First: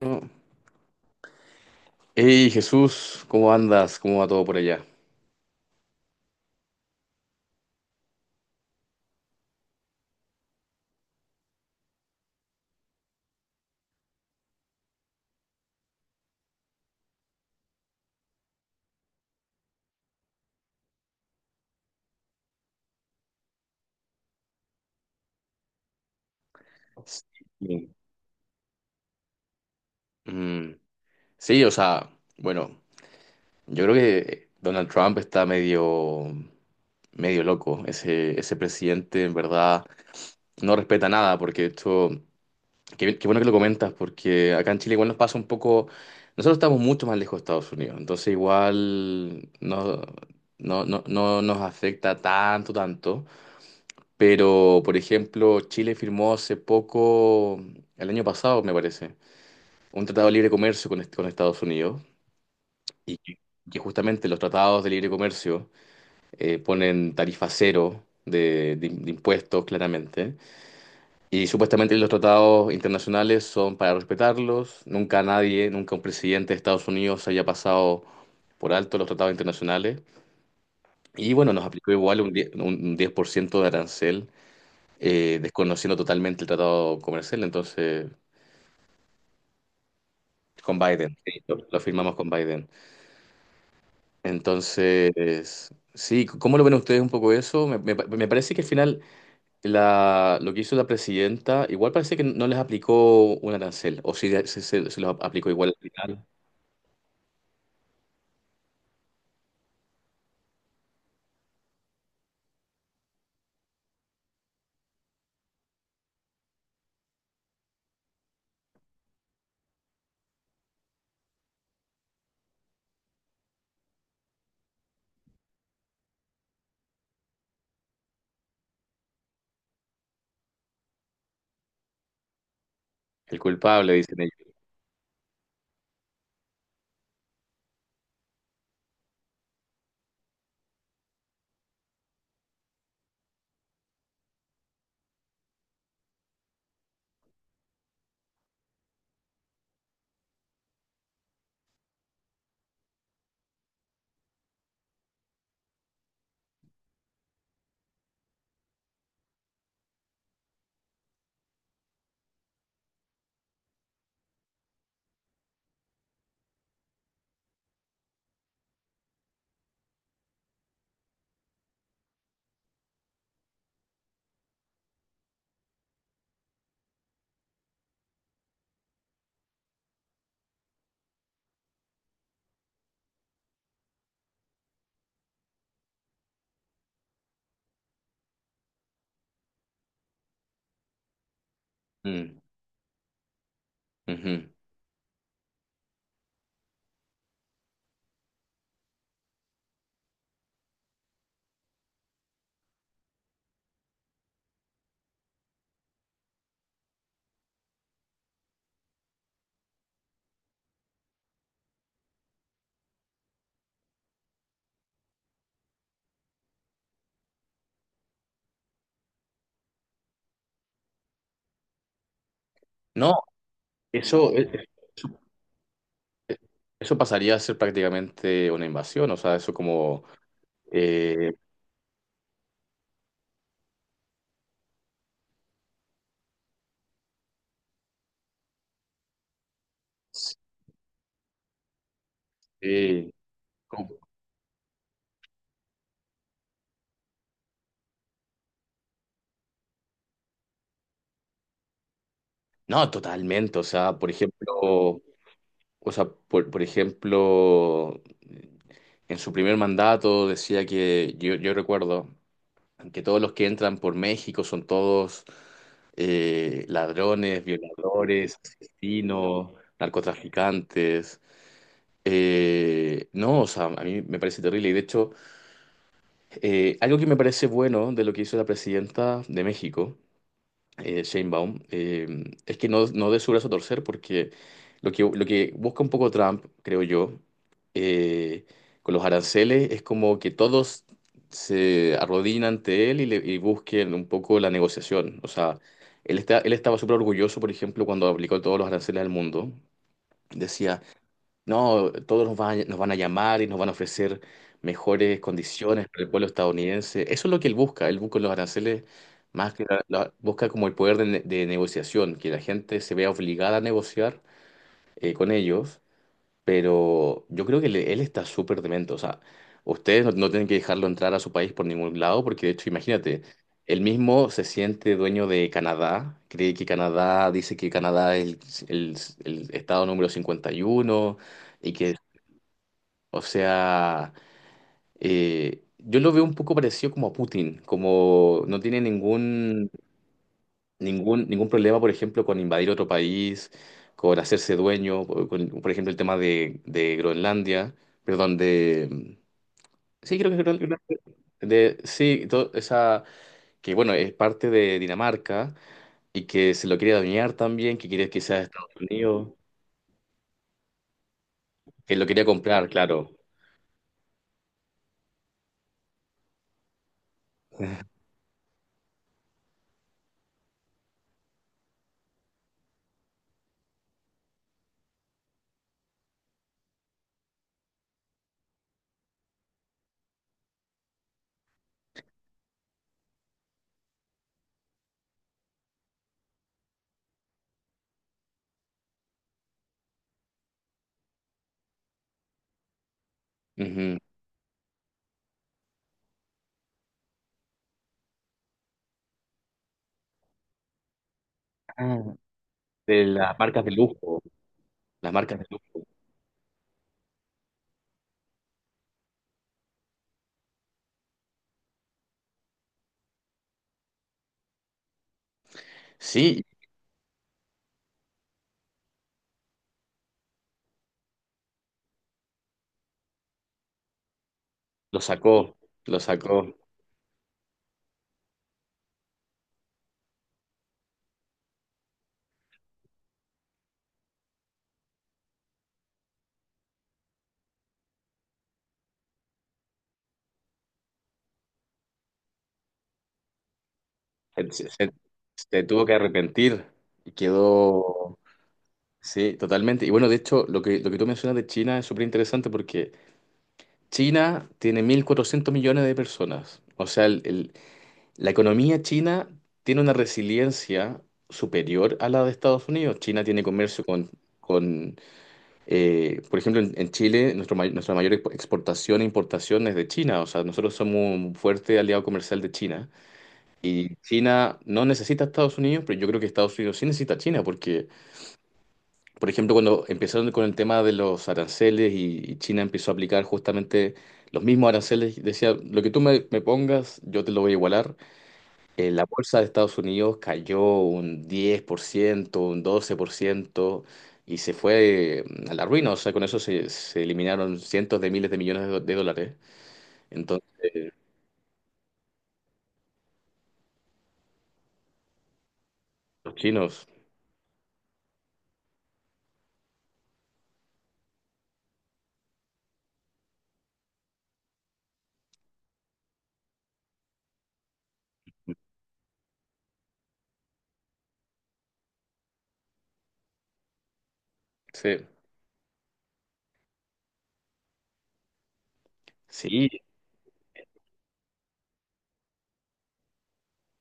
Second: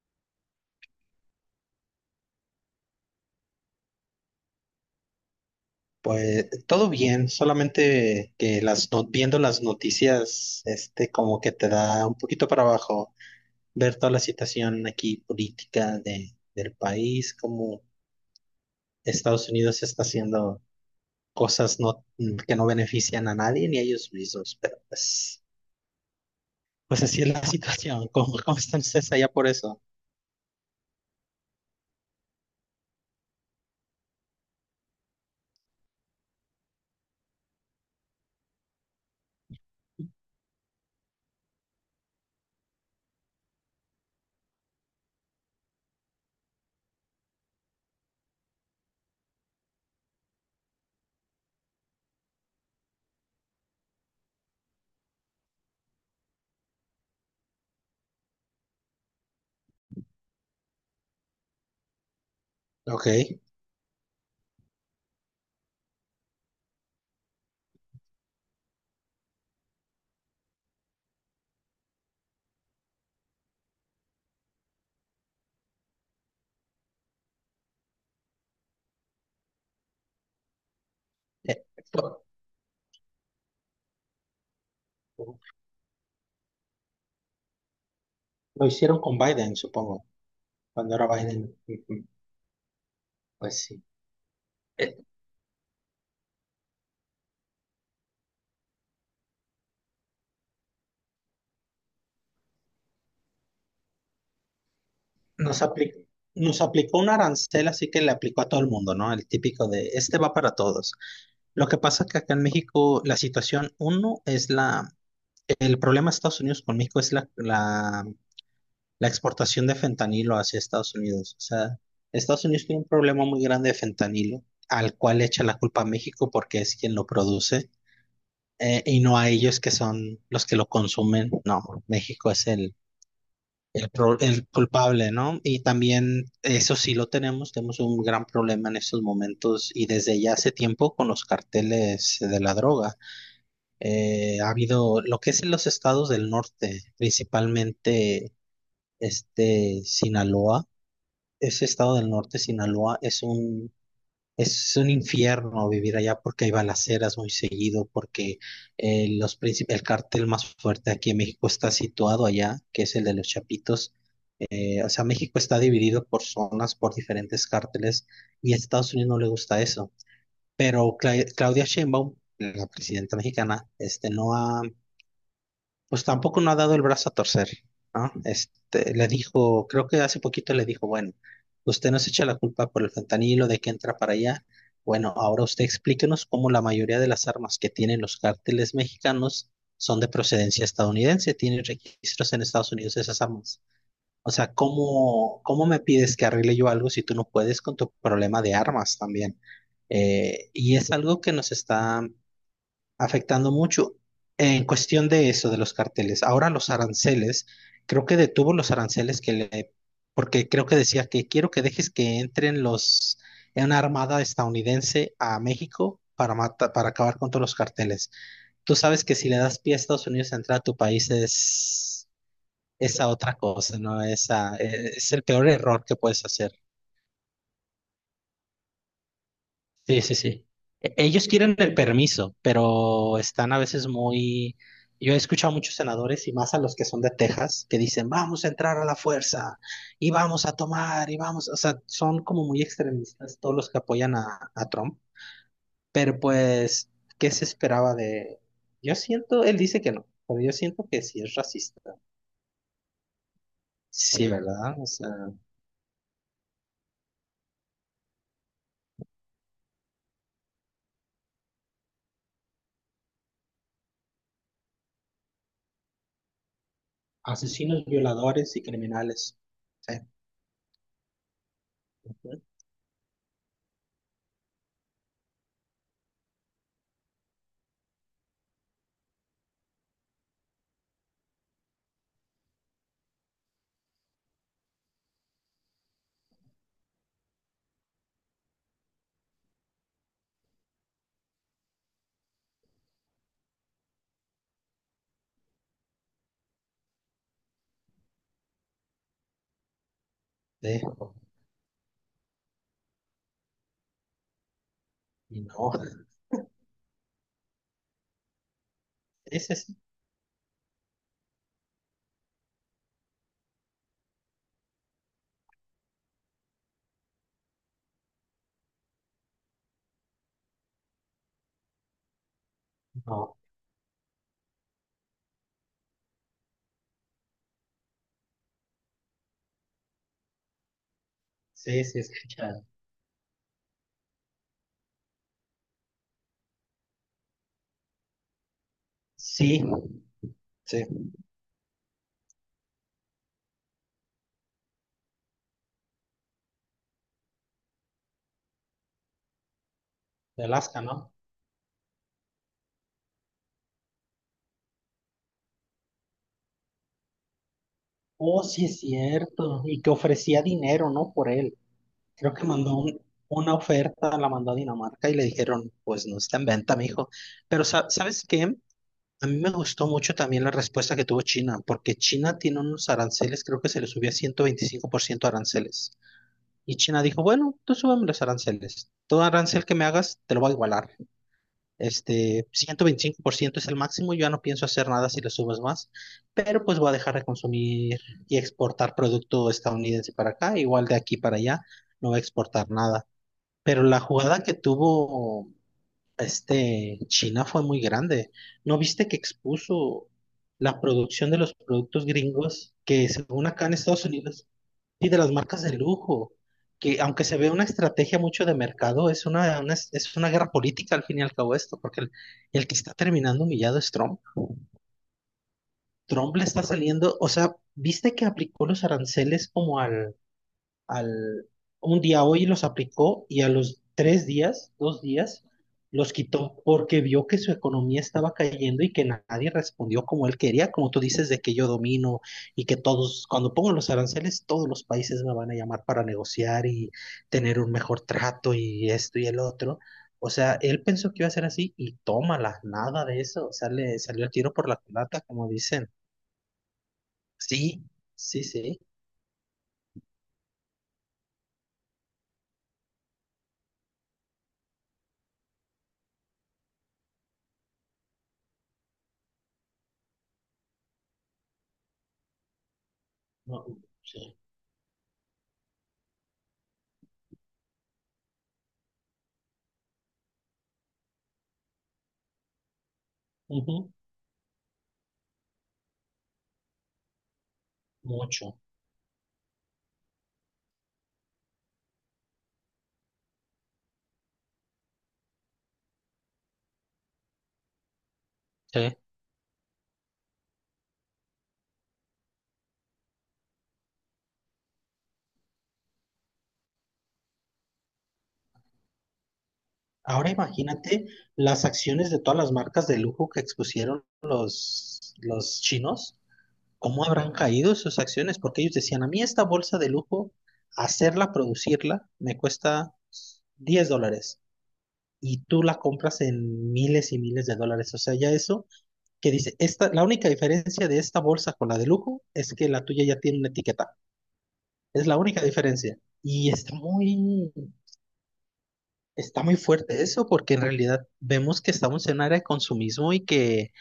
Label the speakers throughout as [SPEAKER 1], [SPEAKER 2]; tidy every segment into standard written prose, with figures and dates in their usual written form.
[SPEAKER 1] No. Hey Jesús, ¿cómo andas? ¿Cómo va todo por allá?
[SPEAKER 2] Pues todo bien, solamente que las viendo las noticias, este como que te da un poquito para abajo, ver toda la situación aquí política del país, como Estados Unidos está haciendo cosas no, que no benefician a nadie ni a ellos mismos, pero pues así es la
[SPEAKER 1] Sí.
[SPEAKER 2] situación. ¿Cómo están ustedes allá por eso?
[SPEAKER 1] Mm, sí, o sea, bueno. Yo creo que Donald Trump está medio loco. Ese presidente en verdad no respeta nada, porque qué bueno que lo comentas, porque acá en Chile igual nos pasa un poco. Nosotros estamos mucho más lejos de Estados Unidos, entonces igual no nos afecta tanto, tanto. Pero, por ejemplo, Chile firmó hace poco, el año pasado me parece, un tratado de libre comercio con Estados Unidos,
[SPEAKER 2] Ok.
[SPEAKER 1] y que que justamente los tratados de libre comercio ponen tarifa cero de impuestos, claramente. Y supuestamente los tratados internacionales son para respetarlos. Nunca nadie, nunca un presidente de Estados Unidos haya pasado por alto los tratados internacionales. Y bueno, nos aplicó igual un 10, un 10% de arancel,
[SPEAKER 2] Lo
[SPEAKER 1] desconociendo totalmente el tratado comercial. Entonces,
[SPEAKER 2] hicieron con Biden, supongo,
[SPEAKER 1] con
[SPEAKER 2] cuando era
[SPEAKER 1] Biden, sí,
[SPEAKER 2] Biden.
[SPEAKER 1] lo
[SPEAKER 2] Ujú.
[SPEAKER 1] firmamos con Biden.
[SPEAKER 2] Pues sí. Eh,
[SPEAKER 1] Entonces, sí, ¿cómo lo ven ustedes un poco eso? Me parece que al final lo que hizo la presidenta, igual parece que no les aplicó un arancel, o sí se los aplicó
[SPEAKER 2] nos
[SPEAKER 1] igual al
[SPEAKER 2] aplicó,
[SPEAKER 1] final.
[SPEAKER 2] nos aplicó un arancel, así que le aplicó a todo el mundo, ¿no? El típico de, este va para todos. Lo que pasa es que acá en México la situación, uno, el problema de Estados Unidos con México es la exportación de fentanilo hacia Estados Unidos. O sea, Estados Unidos tiene un problema muy grande de fentanilo, al cual echa la culpa a México porque es quien lo produce. Y no a ellos que son los que lo consumen. No, México es el,
[SPEAKER 1] El
[SPEAKER 2] el,
[SPEAKER 1] culpable,
[SPEAKER 2] pro-
[SPEAKER 1] dicen
[SPEAKER 2] el
[SPEAKER 1] ellos.
[SPEAKER 2] culpable, ¿no? Y también eso sí lo tenemos un gran problema en estos momentos y desde ya hace tiempo con los carteles de la droga. Ha habido lo que es en los estados del norte, principalmente este Sinaloa. Ese estado del norte, Sinaloa, es un infierno vivir allá porque hay balaceras muy seguido, porque el cartel más fuerte aquí en México está situado allá, que es el de los Chapitos. O sea, México está dividido por zonas, por diferentes cárteles, y a Estados Unidos no le gusta eso. Pero Claudia Sheinbaum, la presidenta mexicana, este, no ha pues tampoco no ha dado el brazo a torcer, ¿no? Este, le dijo, creo que hace poquito le dijo, bueno, usted nos echa la culpa por el fentanilo de que entra para allá. Bueno, ahora usted explíquenos cómo la mayoría de las armas que tienen los cárteles mexicanos son de procedencia estadounidense, tienen registros
[SPEAKER 1] Mm,
[SPEAKER 2] en Estados Unidos de esas armas. O
[SPEAKER 1] ujú.
[SPEAKER 2] sea, ¿cómo me pides que arregle yo algo si tú no puedes con tu problema de armas también? Y es algo que nos está afectando mucho en cuestión de eso, de los carteles. Ahora los aranceles, creo que detuvo los aranceles porque creo que decía que quiero que dejes que entren en una armada estadounidense a México para matar, para acabar con todos los carteles. Tú sabes que si le das pie a Estados Unidos a entrar a tu país es esa
[SPEAKER 1] No,
[SPEAKER 2] otra cosa, ¿no?
[SPEAKER 1] eso, eh,
[SPEAKER 2] Esa, es el peor error que puedes hacer.
[SPEAKER 1] eso pasaría a ser prácticamente una invasión, o sea, eso
[SPEAKER 2] Sí,
[SPEAKER 1] como.
[SPEAKER 2] sí, sí. Ellos
[SPEAKER 1] eh,
[SPEAKER 2] quieren el permiso, pero están a veces muy... Yo he escuchado a muchos senadores y más a los que son de Texas que dicen, vamos a entrar a la fuerza y vamos a tomar y vamos, o sea, son como muy
[SPEAKER 1] sí,
[SPEAKER 2] extremistas todos los que
[SPEAKER 1] como-
[SPEAKER 2] apoyan a Trump, pero pues, ¿qué se esperaba de... Yo siento, él dice que no, pero yo siento que sí es racista.
[SPEAKER 1] no, totalmente, o sea, por
[SPEAKER 2] Sí, ¿verdad? O
[SPEAKER 1] ejemplo.
[SPEAKER 2] sea,
[SPEAKER 1] O sea, por ejemplo, en su primer mandato decía que yo recuerdo que todos los que entran por México son todos ladrones,
[SPEAKER 2] asesinos,
[SPEAKER 1] violadores,
[SPEAKER 2] violadores y criminales.
[SPEAKER 1] asesinos,
[SPEAKER 2] Sí,
[SPEAKER 1] narcotraficantes.
[SPEAKER 2] sí.
[SPEAKER 1] No, o sea, a mí me parece terrible. Y de hecho, algo que me parece bueno de lo que hizo la presidenta de México Shane Baum, es que no dé su brazo a torcer porque lo que busca un poco Trump, creo yo, eh, con los aranceles es como que todos se arrodillen ante él y busquen un poco la negociación. O sea, él estaba súper orgulloso, por ejemplo, cuando aplicó todos los aranceles al mundo. Decía, no, todos nos van, nos van a llamar y nos van a ofrecer mejores
[SPEAKER 2] Y no,
[SPEAKER 1] condiciones para el pueblo estadounidense. Eso es lo que él busca. Él busca los aranceles más
[SPEAKER 2] ese
[SPEAKER 1] que
[SPEAKER 2] sí.
[SPEAKER 1] busca como el poder de negociación, que la gente se vea obligada a negociar con ellos. Pero yo creo que él está súper demente. O sea, ustedes no tienen que dejarlo entrar a su país por ningún lado, porque de hecho, imagínate,
[SPEAKER 2] No.
[SPEAKER 1] él mismo se siente dueño de Canadá, dice que Canadá es el estado número 51. Y
[SPEAKER 2] Sí,
[SPEAKER 1] que,
[SPEAKER 2] sí, escuchado.
[SPEAKER 1] o sea, yo lo veo un poco parecido como a Putin, como no tiene
[SPEAKER 2] Sí,
[SPEAKER 1] ningún,
[SPEAKER 2] sí,
[SPEAKER 1] ningún, ningún problema, por ejemplo, con invadir otro país, con hacerse dueño, con, por ejemplo, el tema de Groenlandia, perdón, de. Sí, creo que es
[SPEAKER 2] de
[SPEAKER 1] Groenlandia.
[SPEAKER 2] Alaska, ¿no?
[SPEAKER 1] Sí, esa, que bueno, es parte de Dinamarca y que se lo quiere dañar también, que quiere que sea
[SPEAKER 2] Oh,
[SPEAKER 1] de
[SPEAKER 2] sí,
[SPEAKER 1] Estados
[SPEAKER 2] es
[SPEAKER 1] Unidos,
[SPEAKER 2] cierto. Y que ofrecía dinero, ¿no? Por él.
[SPEAKER 1] que lo quería
[SPEAKER 2] Creo que
[SPEAKER 1] comprar,
[SPEAKER 2] mandó
[SPEAKER 1] claro.
[SPEAKER 2] una oferta, la mandó a Dinamarca y le dijeron, pues no está en venta, mijo. Pero, ¿sabes qué? A mí me gustó mucho también la respuesta que tuvo China, porque China tiene unos aranceles, creo que se le subía 125% aranceles. Y China dijo, bueno, tú súbeme los aranceles. Todo arancel que me hagas, te lo voy a igualar. Este, 125% es el máximo, yo ya no pienso hacer nada si le subes más, pero pues voy a dejar de consumir y exportar producto estadounidense para acá, igual de aquí para allá, no voy a exportar nada. Pero
[SPEAKER 1] Ujú.
[SPEAKER 2] la jugada que tuvo este China fue muy grande. ¿No viste que expuso la producción de los
[SPEAKER 1] Ah,
[SPEAKER 2] productos gringos
[SPEAKER 1] de
[SPEAKER 2] que
[SPEAKER 1] las
[SPEAKER 2] según
[SPEAKER 1] marcas
[SPEAKER 2] acá
[SPEAKER 1] de
[SPEAKER 2] en Estados
[SPEAKER 1] lujo,
[SPEAKER 2] Unidos y
[SPEAKER 1] las
[SPEAKER 2] de las
[SPEAKER 1] marcas de
[SPEAKER 2] marcas de
[SPEAKER 1] lujo.
[SPEAKER 2] lujo, que aunque se ve una estrategia mucho de mercado, es una guerra política al fin y al cabo esto, porque el que está terminando humillado es Trump. Trump
[SPEAKER 1] Sí,
[SPEAKER 2] le está saliendo, o sea, ¿viste que aplicó los aranceles como al un día hoy los aplicó y a los 3 días,
[SPEAKER 1] lo
[SPEAKER 2] 2 días,
[SPEAKER 1] sacó, lo
[SPEAKER 2] los
[SPEAKER 1] sacó.
[SPEAKER 2] quitó porque vio que su economía estaba cayendo y que nadie respondió como él quería, como tú dices, de que yo domino y que todos, cuando pongo los aranceles, todos los países me van a llamar para negociar y tener un mejor trato y esto y el otro. O sea, él pensó que iba a ser así y tómala, nada de eso. O sea, le salió el
[SPEAKER 1] Se,
[SPEAKER 2] tiro por
[SPEAKER 1] se-
[SPEAKER 2] la
[SPEAKER 1] se-
[SPEAKER 2] culata, como
[SPEAKER 1] se tuvo
[SPEAKER 2] dicen.
[SPEAKER 1] que arrepentir y
[SPEAKER 2] Sí,
[SPEAKER 1] quedó,
[SPEAKER 2] sí, sí.
[SPEAKER 1] sí, totalmente. Y bueno, de hecho, lo que tú mencionas de China es súper interesante porque China tiene 1.400 millones de personas. O sea, la economía china tiene una resiliencia superior a la de Estados Unidos. China tiene
[SPEAKER 2] No,
[SPEAKER 1] comercio con...
[SPEAKER 2] sí.
[SPEAKER 1] con por ejemplo, en Chile, nuestra mayor exportación e importación es de China. O sea, nosotros somos un fuerte aliado comercial de China.
[SPEAKER 2] Ujú.
[SPEAKER 1] Y China no necesita a Estados Unidos, pero yo creo que Estados Unidos sí necesita a China, porque,
[SPEAKER 2] Mucho.
[SPEAKER 1] por ejemplo, cuando empezaron con el tema de los aranceles y China empezó a aplicar justamente los mismos aranceles, decía, lo que tú me pongas, yo te lo voy a igualar.
[SPEAKER 2] Sí.
[SPEAKER 1] La bolsa de Estados Unidos cayó un 10%, un 12% y se fue a la ruina. O sea, con eso se eliminaron cientos de miles de millones de dólares.
[SPEAKER 2] Ahora
[SPEAKER 1] Entonces,
[SPEAKER 2] imagínate las acciones de todas las marcas de lujo que expusieron los chinos,
[SPEAKER 1] los chinos,
[SPEAKER 2] cómo habrán caído sus acciones, porque ellos decían, a mí esta bolsa de lujo, hacerla, producirla, me cuesta $10 y tú la compras en miles y miles de dólares. O sea, ya eso que dice, esta, la única diferencia de esta bolsa con la de lujo es que la tuya ya tiene una etiqueta.
[SPEAKER 1] sí,
[SPEAKER 2] Es la única diferencia. Y está muy, está muy
[SPEAKER 1] sí.
[SPEAKER 2] fuerte eso, porque en realidad vemos que estamos en un área de consumismo y que,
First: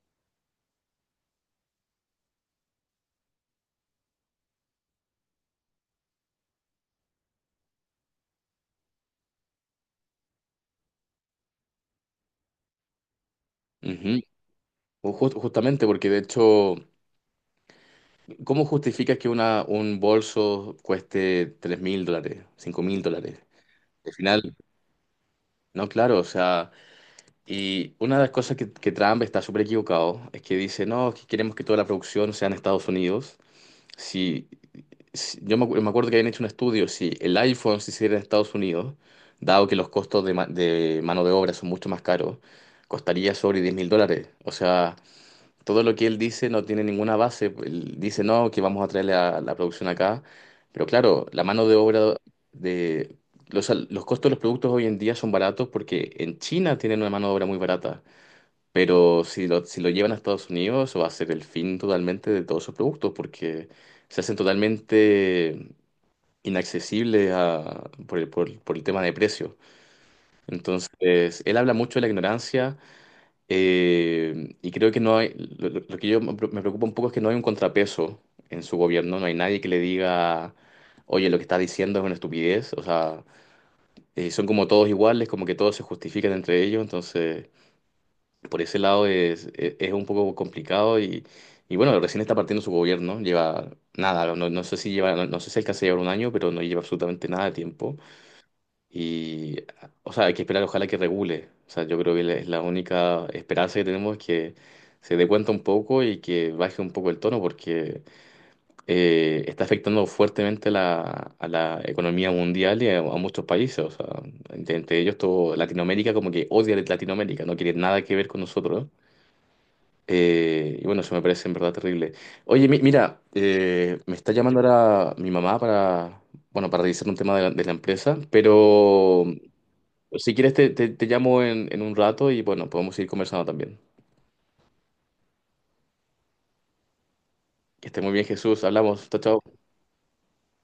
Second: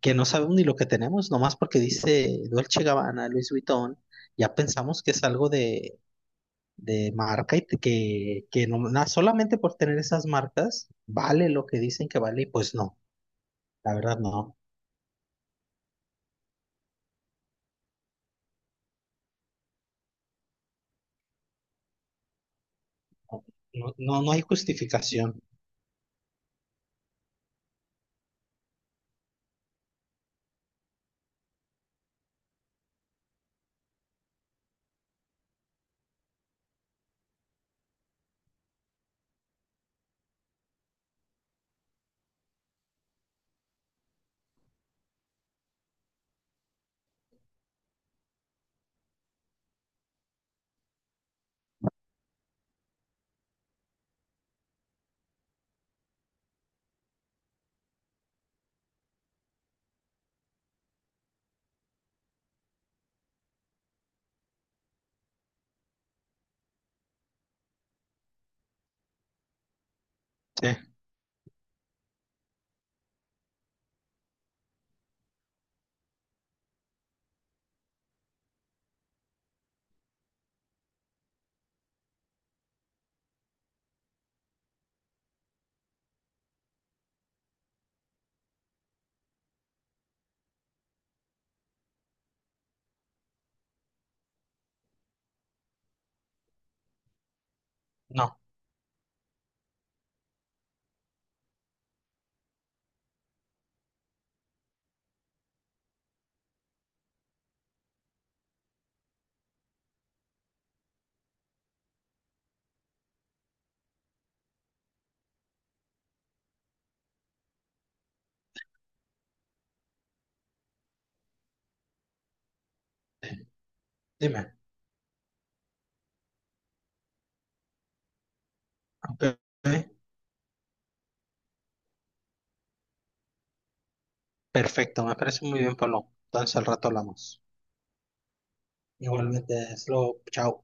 [SPEAKER 2] que no sabemos ni lo que tenemos, nomás porque dice Dolce Gabbana, Louis Vuitton, ya pensamos que es algo de marca y que no, solamente por tener esas marcas vale lo que dicen que vale, y pues no, la verdad
[SPEAKER 1] Ujú.
[SPEAKER 2] no,
[SPEAKER 1] Justamente. Porque de hecho, ¿cómo justificas que un bolso cueste 3.000 dólares, 5.000 dólares?
[SPEAKER 2] no,
[SPEAKER 1] Al
[SPEAKER 2] no, no hay
[SPEAKER 1] final,
[SPEAKER 2] justificación.
[SPEAKER 1] no, claro, o sea, y una de las cosas que Trump está súper equivocado es que dice, no, es que queremos que toda la producción sea en Estados Unidos. Si, yo me acuerdo que habían hecho un estudio, si el iPhone se hiciera en Estados Unidos, dado que los costos de mano de obra son mucho más caros, costaría sobre 10.000 dólares. O sea, todo lo que él dice no tiene ninguna base. Pues, él dice, no, que vamos a traer la producción acá. Pero claro, la mano de obra de. Los costos de los productos hoy en día son baratos porque en China tienen una mano de obra muy barata. Pero si lo llevan a Estados Unidos, eso va a ser el fin totalmente de todos sus productos porque se hacen totalmente inaccesibles por el tema de precio.
[SPEAKER 2] Sí,
[SPEAKER 1] Entonces, él habla mucho de la ignorancia y creo que no hay, lo que yo me preocupa un poco es que no hay un contrapeso en su gobierno, no hay nadie que le diga, oye, lo que está diciendo es una estupidez, o sea, son como todos iguales, como que todos se justifican entre ellos, entonces por ese lado es un poco complicado, y bueno, recién está partiendo su gobierno, lleva nada, no sé si lleva, no sé si alcanza a llevar un año, pero no lleva absolutamente nada de tiempo.
[SPEAKER 2] no,
[SPEAKER 1] Y, o sea, hay que esperar, ojalá que regule. O sea, yo creo que es la única esperanza que tenemos, que se dé cuenta un poco y que baje un poco el tono, porque está afectando fuertemente a la economía mundial y a muchos países. O sea, entre ellos, todo Latinoamérica, como que odia a Latinoamérica, no quiere nada que ver con nosotros. Y bueno, eso me parece en verdad terrible. Oye, mira,
[SPEAKER 2] sí.
[SPEAKER 1] me está
[SPEAKER 2] Dime.
[SPEAKER 1] llamando ahora mi mamá para, bueno, para revisar un tema de la empresa, pero.
[SPEAKER 2] Ok,
[SPEAKER 1] Si quieres, te llamo en un rato y bueno, podemos ir conversando también.
[SPEAKER 2] perfecto, me parece muy bien, Pablo. Entonces al rato hablamos.
[SPEAKER 1] Que esté muy bien, Jesús. Hablamos. Chao, chao.
[SPEAKER 2] Igualmente, Slow, chao.